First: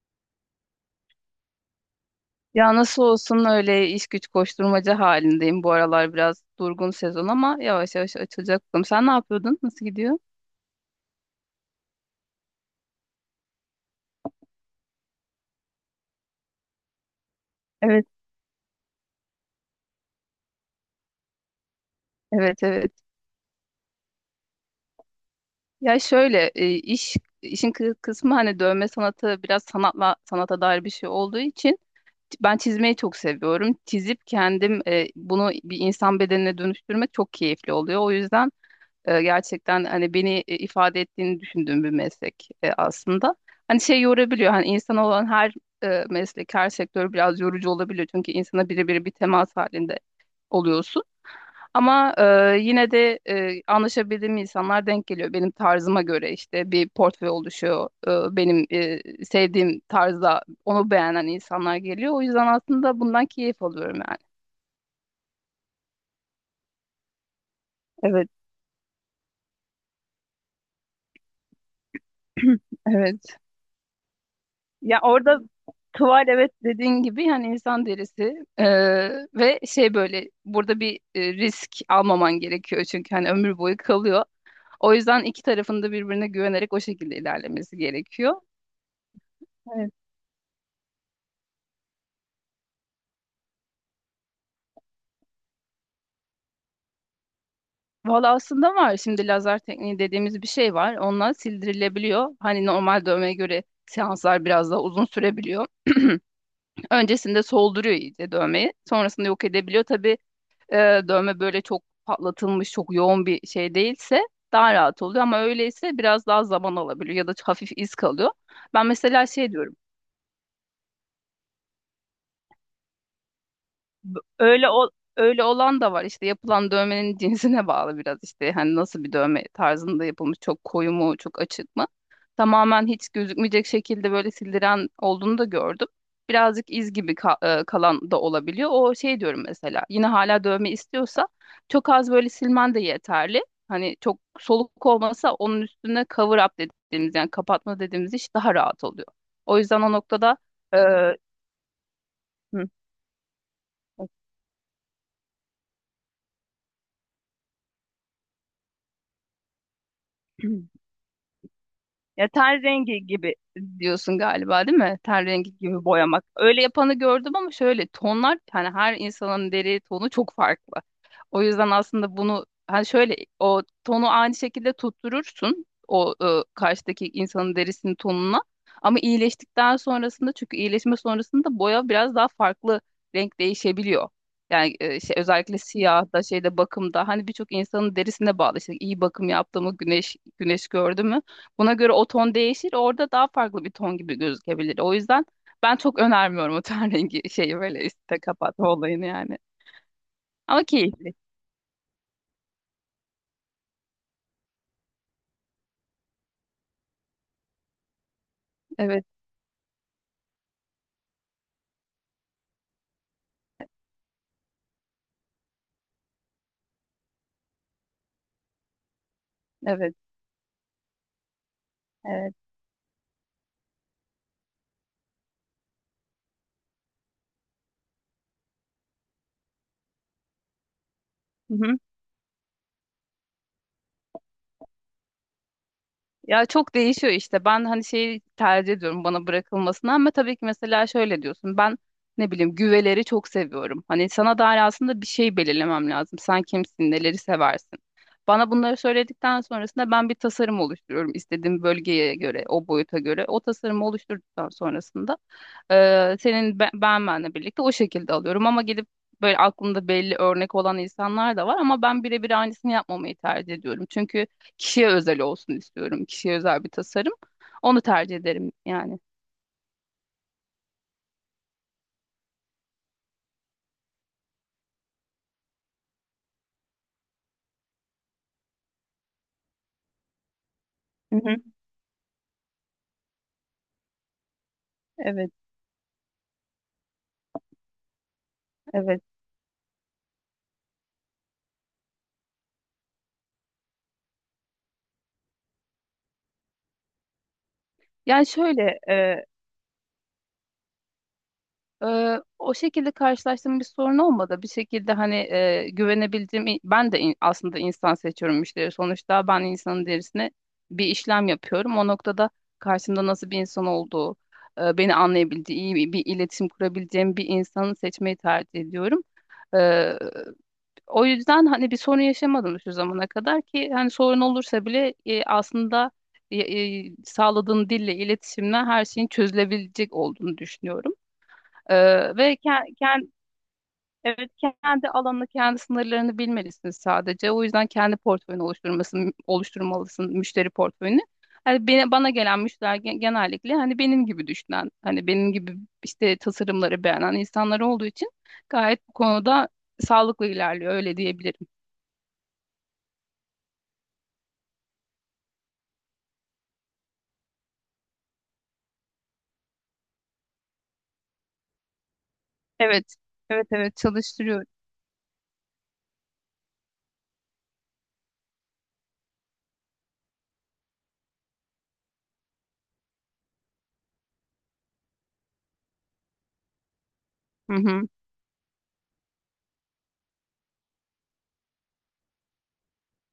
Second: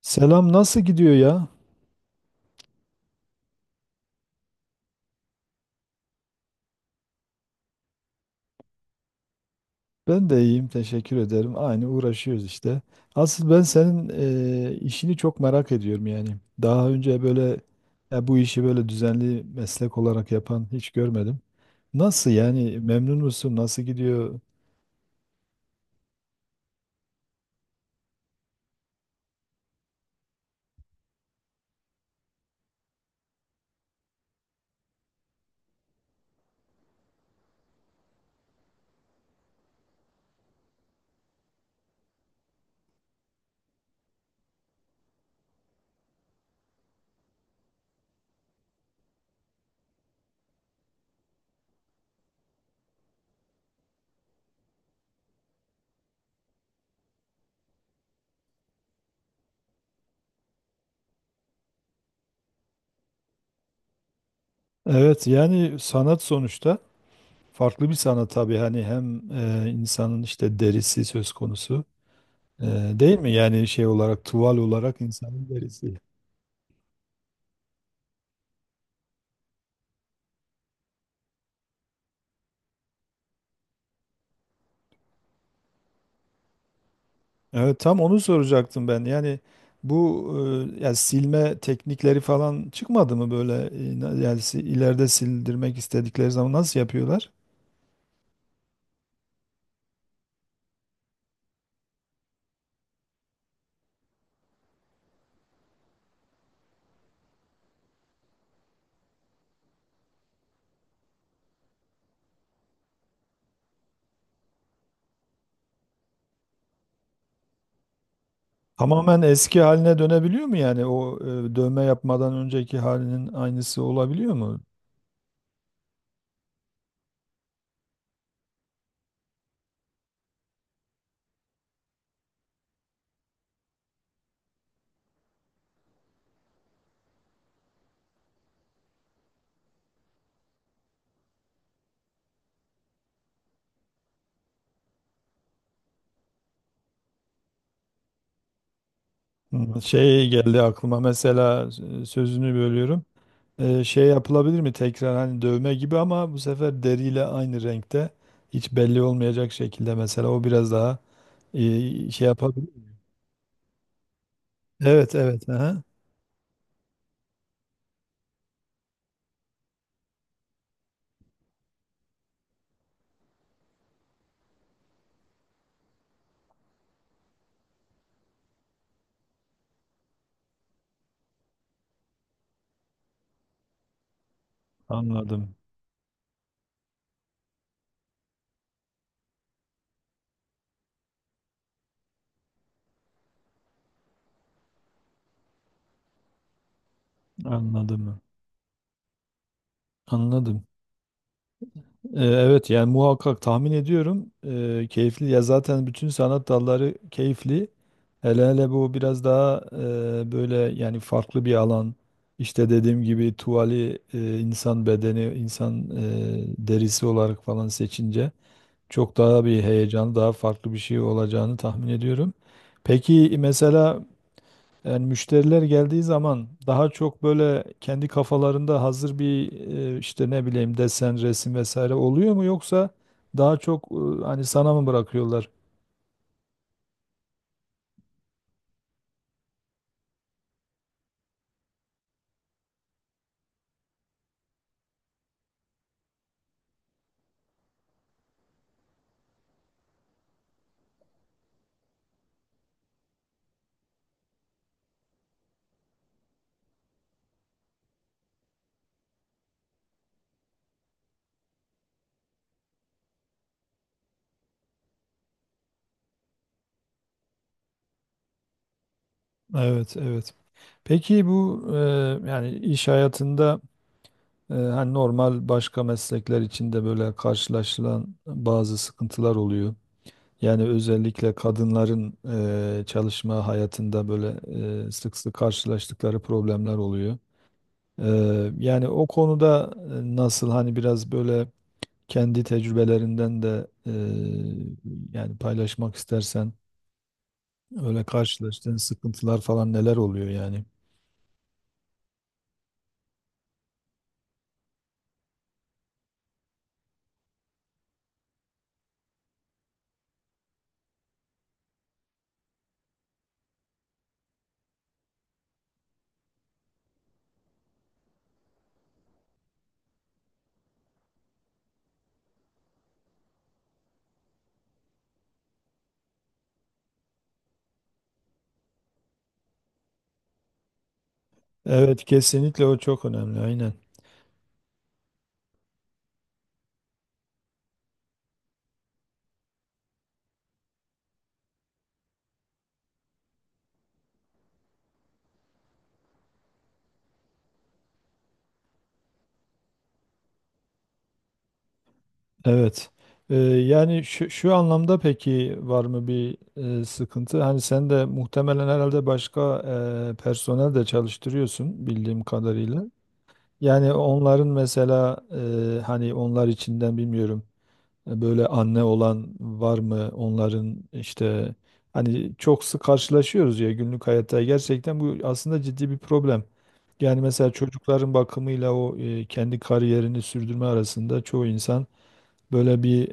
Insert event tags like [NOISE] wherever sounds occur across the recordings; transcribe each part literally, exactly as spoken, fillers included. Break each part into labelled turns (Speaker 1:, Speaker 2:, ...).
Speaker 1: Selam, nasıl gidiyor ya?
Speaker 2: Ya nasıl olsun öyle iş güç koşturmaca halindeyim. Bu aralar biraz durgun sezon ama yavaş yavaş açılacak bakalım. Sen ne yapıyordun? Nasıl gidiyor?
Speaker 1: Ben de iyiyim, teşekkür ederim. Aynı, uğraşıyoruz işte. Asıl ben senin e, işini çok merak ediyorum yani. Daha önce böyle
Speaker 2: Evet.
Speaker 1: ya bu işi böyle düzenli meslek olarak yapan hiç görmedim. Nasıl
Speaker 2: Evet,
Speaker 1: yani,
Speaker 2: evet.
Speaker 1: memnun musun? Nasıl gidiyor?
Speaker 2: Ya şöyle e, iş işin kı- kısmı, hani dövme sanatı biraz sanatla, sanata dair bir şey olduğu için ben çizmeyi çok seviyorum. Çizip kendim e, bunu bir insan bedenine dönüştürmek çok keyifli oluyor. O yüzden E, gerçekten hani beni e, ifade ettiğini düşündüğüm bir meslek e, aslında. Hani şey yorabiliyor, hani insan olan her e, meslek, her sektör biraz yorucu olabiliyor. Çünkü insana birebir bir temas halinde oluyorsun. Ama e, yine de e, anlaşabildiğim insanlar denk geliyor. Benim tarzıma göre işte bir portföy oluşuyor. E, benim e, sevdiğim tarzda onu beğenen insanlar geliyor. O yüzden aslında bundan keyif alıyorum yani.
Speaker 1: Evet, yani sanat sonuçta, farklı bir
Speaker 2: Evet,
Speaker 1: sanat tabii, hani hem e, insanın işte derisi söz konusu
Speaker 2: [CLEARS THROAT]
Speaker 1: e, değil mi?
Speaker 2: evet.
Speaker 1: Yani şey olarak, tuval olarak
Speaker 2: Ya orada
Speaker 1: insanın derisi.
Speaker 2: tuval, evet, dediğin gibi, yani insan derisi. Ee, ve şey, böyle burada bir e, risk almaman gerekiyor, çünkü hani ömür boyu kalıyor. O yüzden iki tarafında birbirine güvenerek o şekilde ilerlemesi
Speaker 1: Evet, tam onu
Speaker 2: gerekiyor.
Speaker 1: soracaktım ben. Yani
Speaker 2: Evet.
Speaker 1: bu e, yani silme teknikleri falan çıkmadı mı böyle e, na- yani si- ileride sildirmek istedikleri zaman nasıl yapıyorlar?
Speaker 2: Valla aslında var, şimdi lazer tekniği dediğimiz bir şey var. Onunla sildirilebiliyor. Hani normal dövmeye göre seanslar biraz daha uzun sürebiliyor. Öncesinde solduruyor iyice dövmeyi. Sonrasında yok edebiliyor. Tabii e, dövme böyle çok patlatılmış, çok yoğun bir şey değilse daha rahat oluyor, ama öyleyse biraz daha zaman alabiliyor ya da hafif iz kalıyor. Ben
Speaker 1: Tamamen
Speaker 2: mesela şey
Speaker 1: eski
Speaker 2: diyorum.
Speaker 1: haline dönebiliyor mu yani, o e, dövme yapmadan önceki halinin aynısı
Speaker 2: B-
Speaker 1: olabiliyor mu?
Speaker 2: Öyle ol- Öyle olan da var işte, yapılan dövmenin [LAUGHS] cinsine bağlı biraz, işte hani nasıl bir dövme tarzında yapılmış, çok koyu mu, çok açık mı. Tamamen hiç gözükmeyecek şekilde böyle sildiren olduğunu da gördüm. Birazcık iz gibi ka- e, kalan da olabiliyor. O şey diyorum mesela, yine hala dövme istiyorsa çok az böyle silmen de yeterli. Hani çok soluk olmasa onun üstüne cover up dediğimiz, yani kapatma dediğimiz iş daha rahat oluyor. O
Speaker 1: Hı,
Speaker 2: yüzden o
Speaker 1: şey
Speaker 2: noktada.
Speaker 1: geldi
Speaker 2: e,
Speaker 1: aklıma mesela, e, sözünü bölüyorum. E, şey yapılabilir mi tekrar, hani dövme gibi ama bu sefer deriyle aynı renkte, hiç belli olmayacak şekilde, mesela o
Speaker 2: hı.
Speaker 1: biraz daha e, şey
Speaker 2: Ya ten
Speaker 1: yapabilir.
Speaker 2: rengi gibi diyorsun galiba, değil mi?
Speaker 1: Evet,
Speaker 2: Ten
Speaker 1: evet,
Speaker 2: rengi
Speaker 1: aha.
Speaker 2: gibi boyamak. Öyle yapanı gördüm, ama şöyle tonlar, hani her insanın deri tonu çok farklı. O yüzden aslında bunu hani şöyle, o tonu aynı şekilde tutturursun, o e, karşıdaki insanın derisinin tonuna. Ama iyileştikten sonrasında, çünkü iyileşme sonrasında boya biraz daha farklı, renk değişebiliyor. Yani e, şey,
Speaker 1: Anladım.
Speaker 2: özellikle siyah da şeyde, bakımda, hani birçok insanın derisine bağlı. İşte iyi bakım yaptı mı, güneş güneş gördü mü? Buna göre o ton değişir. Orada daha farklı bir ton gibi gözükebilir. O yüzden ben çok önermiyorum o ten [LAUGHS] rengi şeyi, böyle üstte
Speaker 1: Anladım.
Speaker 2: kapatma olayını yani.
Speaker 1: Anladım.
Speaker 2: Ama keyifli.
Speaker 1: Ee, evet, yani muhakkak tahmin ediyorum, ee, keyifli ya, zaten bütün sanat dalları keyifli. Hele hele bu
Speaker 2: Evet,
Speaker 1: biraz daha e, böyle yani farklı bir alan. İşte dediğim gibi, tuvali e, insan bedeni, insan e, derisi olarak falan seçince, çok daha bir
Speaker 2: evet,
Speaker 1: heyecan, daha farklı bir şey olacağını tahmin ediyorum.
Speaker 2: evet.
Speaker 1: Peki mesela, yani müşteriler geldiği zaman daha çok böyle kendi kafalarında hazır bir e, işte ne bileyim desen, resim
Speaker 2: Hı hı.
Speaker 1: vesaire oluyor mu, yoksa daha çok e, hani sana mı bırakıyorlar?
Speaker 2: Ya çok değişiyor işte. Ben hani şeyi tercih ediyorum, bana bırakılmasını, ama tabii ki mesela şöyle diyorsun. Ben ne bileyim, güveleri çok seviyorum. Hani sana dair aslında bir şey belirlemem lazım. Sen kimsin, neleri seversin? Bana bunları söyledikten sonrasında ben bir tasarım oluşturuyorum, istediğim bölgeye göre, o boyuta göre. O tasarımı oluşturduktan sonrasında Ee, senin be- ben, benle birlikte o şekilde alıyorum. Ama gidip böyle aklımda belli örnek olan insanlar da var, ama ben birebir aynısını yapmamayı tercih ediyorum. Çünkü kişiye özel olsun istiyorum. Kişiye özel bir tasarım. Onu tercih ederim yani.
Speaker 1: Evet, evet. Peki bu e, yani iş hayatında e, hani normal başka meslekler içinde böyle karşılaşılan bazı sıkıntılar oluyor. Yani
Speaker 2: Hı
Speaker 1: özellikle
Speaker 2: hı.
Speaker 1: kadınların e, çalışma hayatında böyle e, sık
Speaker 2: Evet,
Speaker 1: sık karşılaştıkları problemler oluyor. Eee, yani
Speaker 2: evet.
Speaker 1: o konuda e, nasıl hani biraz böyle kendi tecrübelerinden de, eee, yani paylaşmak istersen, öyle
Speaker 2: Yani
Speaker 1: karşılaştığın
Speaker 2: şöyle e,
Speaker 1: sıkıntılar falan neler oluyor yani?
Speaker 2: Ee, o şekilde karşılaştığım bir sorun olmadı. Bir şekilde hani e, güvenebildiğim, ben de in- aslında insan seçiyorum, müşteri. Sonuçta ben insanın derisine bir işlem yapıyorum. O noktada karşımda nasıl bir insan olduğu, e, beni anlayabildiği, iyi bir, bir iletişim kurabileceğim bir insanı seçmeyi tercih ediyorum. Ee, o yüzden hani bir sorun yaşamadım şu zamana kadar. Ki hani sorun olursa bile e, aslında e, e, sağladığın dille, iletişimle her şeyin çözülebilecek olduğunu düşünüyorum.
Speaker 1: Evet,
Speaker 2: Ee, ve
Speaker 1: kesinlikle, o çok
Speaker 2: kendi,
Speaker 1: önemli, aynen.
Speaker 2: evet, kendi alanını, kendi sınırlarını bilmelisin sadece. O yüzden kendi portföyünü oluşturmasın, oluşturmalısın, müşteri portföyünü. Hani beni, bana gelen müşteriler gen- genellikle hani benim gibi düşünen, hani benim gibi işte tasarımları beğenen insanlar olduğu için gayet bu konuda sağlıklı ilerliyor, öyle diyebilirim.
Speaker 1: Evet. Eee, yani şu, şu anlamda peki var mı bir e, sıkıntı? Hani sen de muhtemelen herhalde başka e, personel de çalıştırıyorsun bildiğim kadarıyla.
Speaker 2: Evet, evet, evet
Speaker 1: Yani
Speaker 2: çalıştırıyor.
Speaker 1: onların mesela e, hani onlar içinden bilmiyorum e, böyle anne olan var mı, onların işte, hani çok sık karşılaşıyoruz ya günlük hayatta, gerçekten bu aslında ciddi bir problem. Yani mesela
Speaker 2: Hı hı.
Speaker 1: çocukların bakımıyla o e, kendi kariyerini sürdürme arasında çoğu insan böyle bir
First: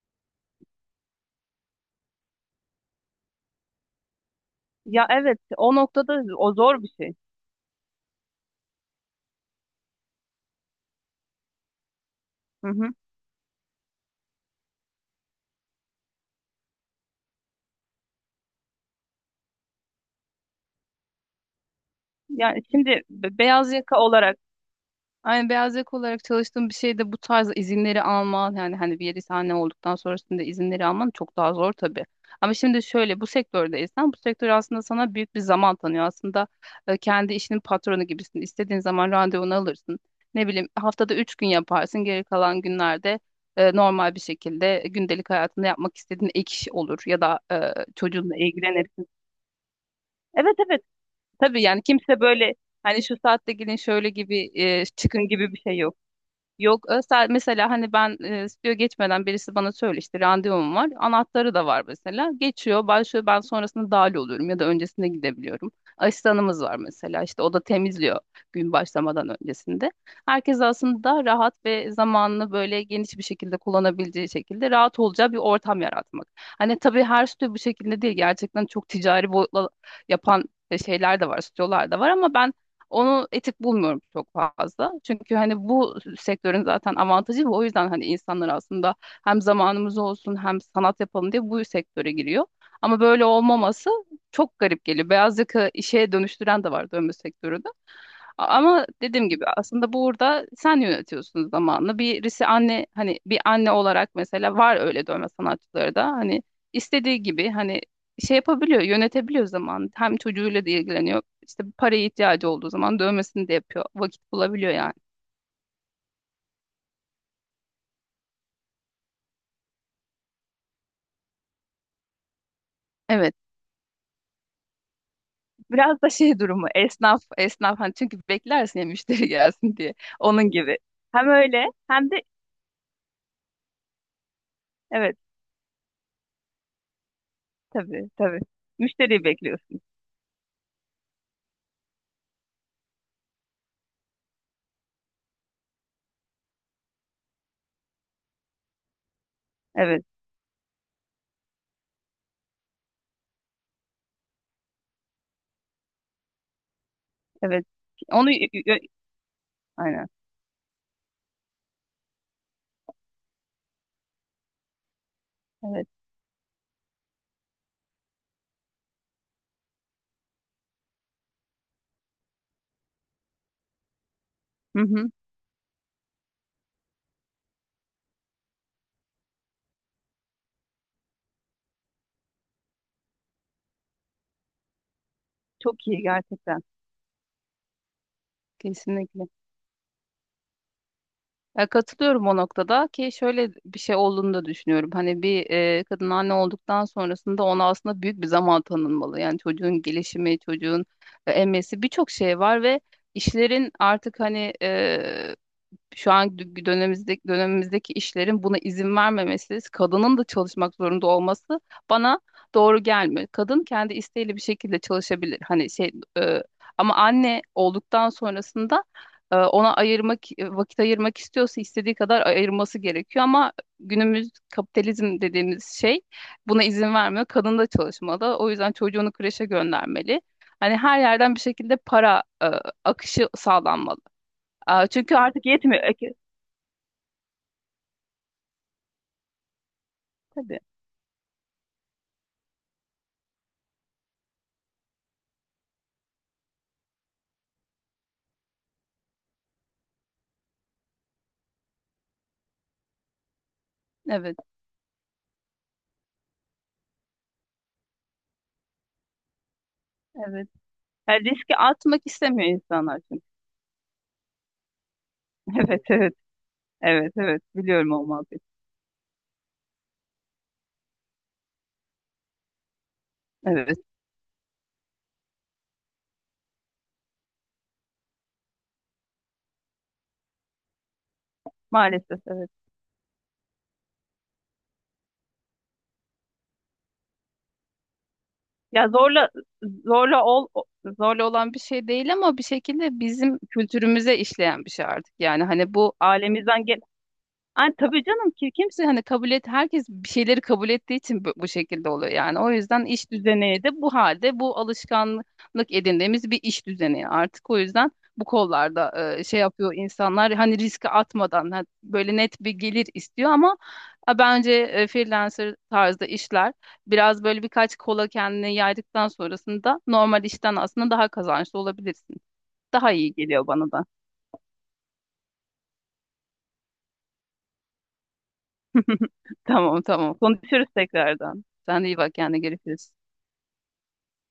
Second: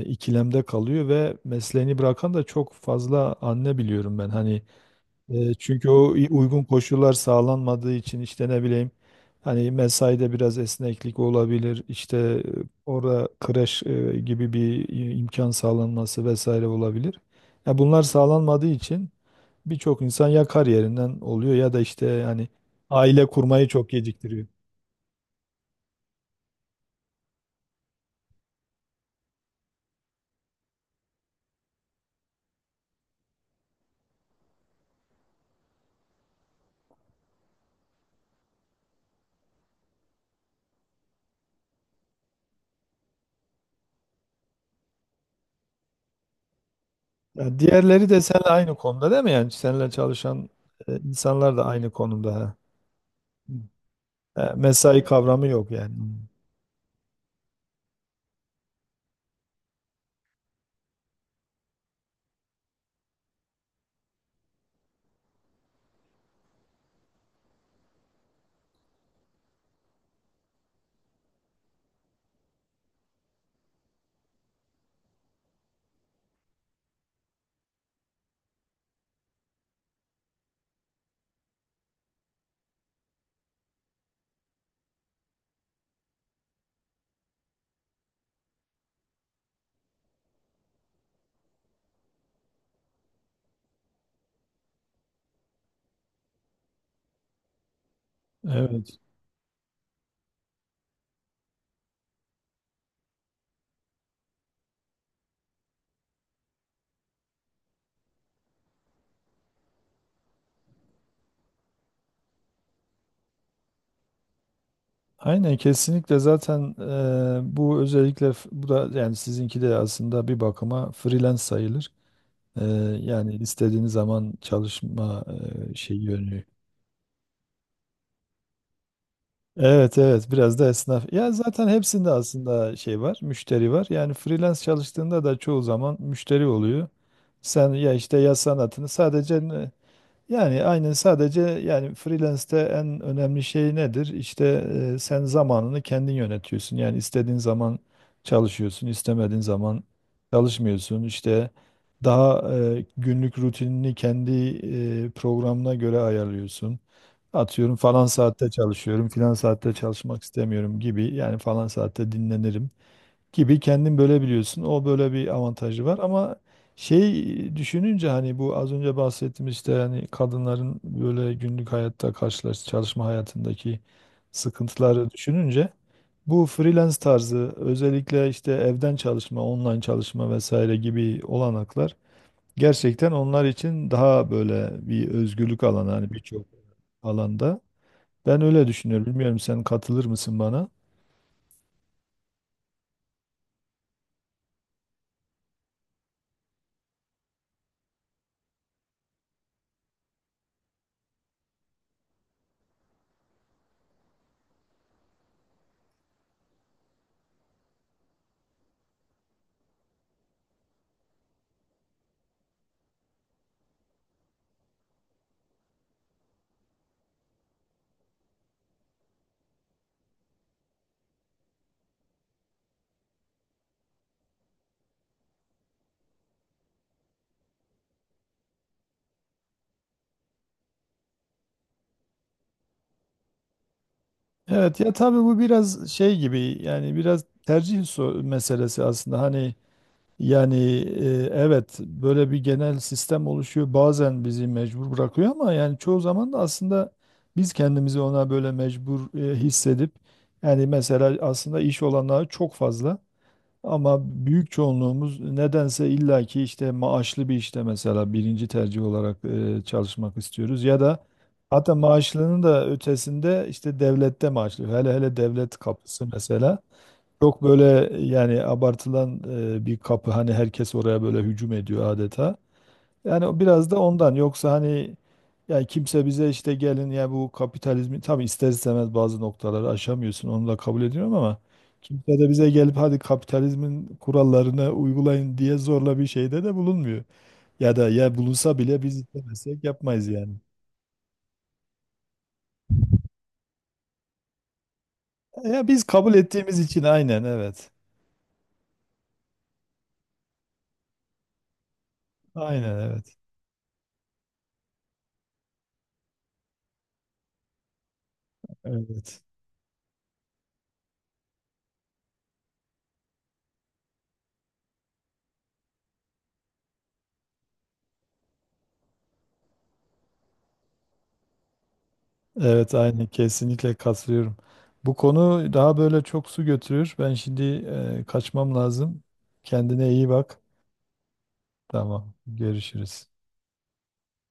Speaker 1: e, ikilemde kalıyor ve mesleğini bırakan da çok fazla anne biliyorum ben. Hani
Speaker 2: Ya evet,
Speaker 1: e,
Speaker 2: o
Speaker 1: çünkü o
Speaker 2: noktada
Speaker 1: i-
Speaker 2: o
Speaker 1: uygun
Speaker 2: zor bir
Speaker 1: koşullar
Speaker 2: şey.
Speaker 1: sağlanmadığı için, işte ne bileyim, hani mesaide biraz esneklik olabilir. İşte e,
Speaker 2: Hı hı.
Speaker 1: orada kreş e, gibi bir i- imkan sağlanması vesaire olabilir. Ya bunlar sağlanmadığı için birçok insan ya kariyerinden oluyor, ya da işte yani
Speaker 2: Yani şimdi
Speaker 1: aile
Speaker 2: be-
Speaker 1: kurmayı
Speaker 2: beyaz
Speaker 1: çok
Speaker 2: yaka olarak
Speaker 1: geciktiriyor.
Speaker 2: Aynı beyaz yaka olarak çalıştığım bir şeyde bu tarz izinleri alman, yani hani bir yeri sahne olduktan sonrasında izinleri alman çok daha zor tabii. Ama şimdi şöyle, bu sektördeysen bu sektör aslında sana büyük bir zaman tanıyor. Aslında e, kendi işinin patronu gibisin. İstediğin zaman randevunu alırsın. Ne bileyim, haftada üç gün yaparsın. Geri kalan günlerde e, normal bir şekilde gündelik hayatında yapmak istediğin ek iş olur ya da e,
Speaker 1: Ya diğerleri de
Speaker 2: çocuğunla
Speaker 1: seninle aynı
Speaker 2: ilgilenirsin.
Speaker 1: konuda değil mi? Yani seninle çalışan
Speaker 2: Evet, evet,
Speaker 1: e, insanlar
Speaker 2: tabii,
Speaker 1: da
Speaker 2: yani
Speaker 1: aynı
Speaker 2: kimse
Speaker 1: konumda, ha.
Speaker 2: böyle hani şu saatte gelin şöyle
Speaker 1: E,
Speaker 2: gibi, e,
Speaker 1: mesai
Speaker 2: çıkın
Speaker 1: kavramı
Speaker 2: gibi bir
Speaker 1: yok
Speaker 2: şey
Speaker 1: yani.
Speaker 2: yok. Yok. Özel mesela, hani ben e, stüdyo geçmeden birisi bana söyle, işte randevum var. Anahtarı da var mesela. Geçiyor, başlıyor. Ben sonrasında dahil oluyorum ya da öncesinde gidebiliyorum. Asistanımız var mesela. İşte o da temizliyor gün başlamadan öncesinde. Herkes aslında rahat ve zamanını böyle geniş bir şekilde kullanabileceği şekilde, rahat olacağı bir ortam yaratmak. Hani tabii her stüdyo bu şekilde değil. Gerçekten çok ticari boyutla yapan e, şeyler de var, stüdyolar da var, ama ben onu etik bulmuyorum çok fazla. Çünkü hani bu sektörün zaten avantajı bu. O yüzden hani insanlar aslında hem zamanımız olsun hem sanat yapalım diye bu sektöre giriyor. Ama böyle olmaması çok garip geliyor. Beyaz yaka işe dönüştüren de var dövme sektörünü. Ama
Speaker 1: Evet.
Speaker 2: dediğim gibi, aslında burada sen yönetiyorsun zamanını. Birisi anne, hani bir anne olarak mesela, var öyle dövme sanatçıları da, hani istediği gibi hani şey yapabiliyor, yönetebiliyor zaman. Hem çocuğuyla da ilgileniyor. İşte bir paraya ihtiyacı olduğu zaman dövmesini de yapıyor. Vakit bulabiliyor yani.
Speaker 1: Aynen, kesinlikle. Zaten eee, bu özellikle, f- bu da yani sizinki de aslında bir bakıma freelance sayılır. Eee, Yani
Speaker 2: Evet.
Speaker 1: istediğiniz zaman çalışma eee, şey
Speaker 2: Biraz da şey
Speaker 1: yönü.
Speaker 2: durumu, esnaf esnaf, hani çünkü beklersin ya müşteri gelsin diye.
Speaker 1: Evet, evet,
Speaker 2: Onun
Speaker 1: biraz da
Speaker 2: gibi.
Speaker 1: esnaf.
Speaker 2: Hem
Speaker 1: Ya
Speaker 2: öyle
Speaker 1: zaten hepsinde
Speaker 2: hem de,
Speaker 1: aslında şey var, müşteri var. Yani freelance
Speaker 2: evet,
Speaker 1: çalıştığında da çoğu zaman müşteri oluyor. Sen ya
Speaker 2: tabii,
Speaker 1: işte ya
Speaker 2: tabii.
Speaker 1: sanatını
Speaker 2: Müşteriyi
Speaker 1: sadece,
Speaker 2: bekliyorsun.
Speaker 1: yani aynen, sadece yani freelance'te en önemli şey nedir? İşte e, sen zamanını kendin yönetiyorsun. Yani istediğin zaman çalışıyorsun, istemediğin zaman
Speaker 2: Evet,
Speaker 1: çalışmıyorsun. İşte daha e, günlük rutinini kendi e, programına göre ayarlıyorsun.
Speaker 2: evet.
Speaker 1: Atıyorum falan
Speaker 2: Onu y-
Speaker 1: saatte
Speaker 2: y- y-
Speaker 1: çalışıyorum, filan saatte
Speaker 2: Aynen.
Speaker 1: çalışmak istemiyorum gibi, yani falan saatte dinlenirim gibi kendin bölebiliyorsun. O böyle bir avantajı var ama, şey, düşününce hani bu az önce bahsettiğimiz, işte hani kadınların böyle günlük hayatta karşılaş çalışma hayatındaki
Speaker 2: Hı hı.
Speaker 1: sıkıntıları düşününce, bu freelance tarzı, özellikle işte evden çalışma, online çalışma vesaire gibi olanaklar gerçekten onlar için daha böyle bir özgürlük
Speaker 2: Çok
Speaker 1: alanı,
Speaker 2: iyi
Speaker 1: hani birçok
Speaker 2: gerçekten.
Speaker 1: alanda. Ben öyle düşünüyorum.
Speaker 2: Kesinlikle.
Speaker 1: Bilmiyorum, sen katılır mısın bana?
Speaker 2: Ya katılıyorum o noktada, ki şöyle bir şey olduğunu da düşünüyorum. Hani bir e, kadın anne olduktan sonrasında ona aslında büyük bir zaman tanınmalı. Yani çocuğun gelişimi, çocuğun e, emmesi, birçok şey var ve işlerin artık hani şu an dü- dönemimizdeki dönemimizdeki işlerin buna izin vermemesi, kadının da çalışmak zorunda olması bana doğru gelmiyor. Kadın kendi isteğiyle bir şekilde çalışabilir. Hani şey, e, ama anne olduktan sonrasında e, ona ayırmak, e, vakit ayırmak istiyorsa istediği kadar ayırması gerekiyor, ama günümüz, kapitalizm dediğimiz şey buna izin vermiyor. Kadın da çalışmalı. O yüzden çocuğunu kreşe göndermeli. Hani her yerden bir şekilde para e, akışı sağlanmalı.
Speaker 1: Evet
Speaker 2: Aa,
Speaker 1: ya,
Speaker 2: Çünkü
Speaker 1: tabii bu
Speaker 2: artık yetmiyor.
Speaker 1: biraz şey gibi yani, biraz tercih so- meselesi aslında, hani yani
Speaker 2: Tabii.
Speaker 1: e, evet, böyle bir genel sistem oluşuyor, bazen bizi mecbur bırakıyor ama yani çoğu zaman da aslında biz kendimizi ona böyle mecbur e, hissedip, yani mesela aslında iş olanağı çok fazla. Ama
Speaker 2: Evet,
Speaker 1: büyük çoğunluğumuz nedense illaki işte maaşlı bir işte, mesela birinci tercih olarak e, çalışmak
Speaker 2: evet.
Speaker 1: istiyoruz ya da,
Speaker 2: Yani riski
Speaker 1: hatta
Speaker 2: atmak
Speaker 1: maaşlının
Speaker 2: istemiyor
Speaker 1: da
Speaker 2: insanlar çünkü.
Speaker 1: ötesinde işte devlette maaşlı. Hele hele devlet
Speaker 2: [LAUGHS] Evet,
Speaker 1: kapısı
Speaker 2: evet.
Speaker 1: mesela
Speaker 2: Evet, evet.
Speaker 1: çok
Speaker 2: Biliyorum
Speaker 1: böyle
Speaker 2: o
Speaker 1: yani
Speaker 2: muhabbeti.
Speaker 1: abartılan e, bir kapı, hani herkes oraya böyle hücum ediyor adeta. Yani o biraz da
Speaker 2: Evet.
Speaker 1: ondan. Yoksa hani yani kimse bize işte gelin ya, bu kapitalizmi tabii ister istemez bazı noktaları aşamıyorsun. Onu da kabul ediyorum ama kimse
Speaker 2: Maalesef
Speaker 1: de bize
Speaker 2: evet.
Speaker 1: gelip hadi kapitalizmin kurallarını uygulayın diye zorla bir şeyde de bulunmuyor. Ya da ya bulunsa bile
Speaker 2: Ya
Speaker 1: biz
Speaker 2: zorla
Speaker 1: istemezsek yapmayız
Speaker 2: zorla
Speaker 1: yani.
Speaker 2: ol zorla olan bir şey değil, ama bir şekilde bizim kültürümüze işleyen bir şey artık. Yani
Speaker 1: Ya
Speaker 2: hani
Speaker 1: biz
Speaker 2: bu
Speaker 1: kabul ettiğimiz
Speaker 2: ailemizden.
Speaker 1: için, aynen, evet.
Speaker 2: Ay, tabii canım ki, kimse hani kabul et, herkes bir şeyleri kabul ettiği için bu, bu şekilde oluyor yani. O
Speaker 1: Aynen,
Speaker 2: yüzden iş
Speaker 1: evet.
Speaker 2: düzeni de bu halde, bu alışkanlık edindiğimiz bir iş düzeni artık, o yüzden bu kollarda
Speaker 1: Evet.
Speaker 2: e, şey yapıyor insanlar, hani riske atmadan, ha- böyle net bir gelir istiyor, ama e, bence e, freelancer tarzda işler biraz böyle birkaç kola kendini yaydıktan sonrasında normal işten aslında daha kazançlı olabilirsin.
Speaker 1: Evet,
Speaker 2: Daha
Speaker 1: aynen,
Speaker 2: iyi geliyor bana
Speaker 1: kesinlikle
Speaker 2: da.
Speaker 1: katılıyorum. Bu konu daha böyle çok su götürür. Ben şimdi e, kaçmam lazım.
Speaker 2: Tamam,
Speaker 1: Kendine iyi
Speaker 2: tamam.
Speaker 1: bak.
Speaker 2: Konuşuruz tekrardan. Sen de iyi
Speaker 1: Tamam.
Speaker 2: bak kendine, görüşürüz.
Speaker 1: Görüşürüz.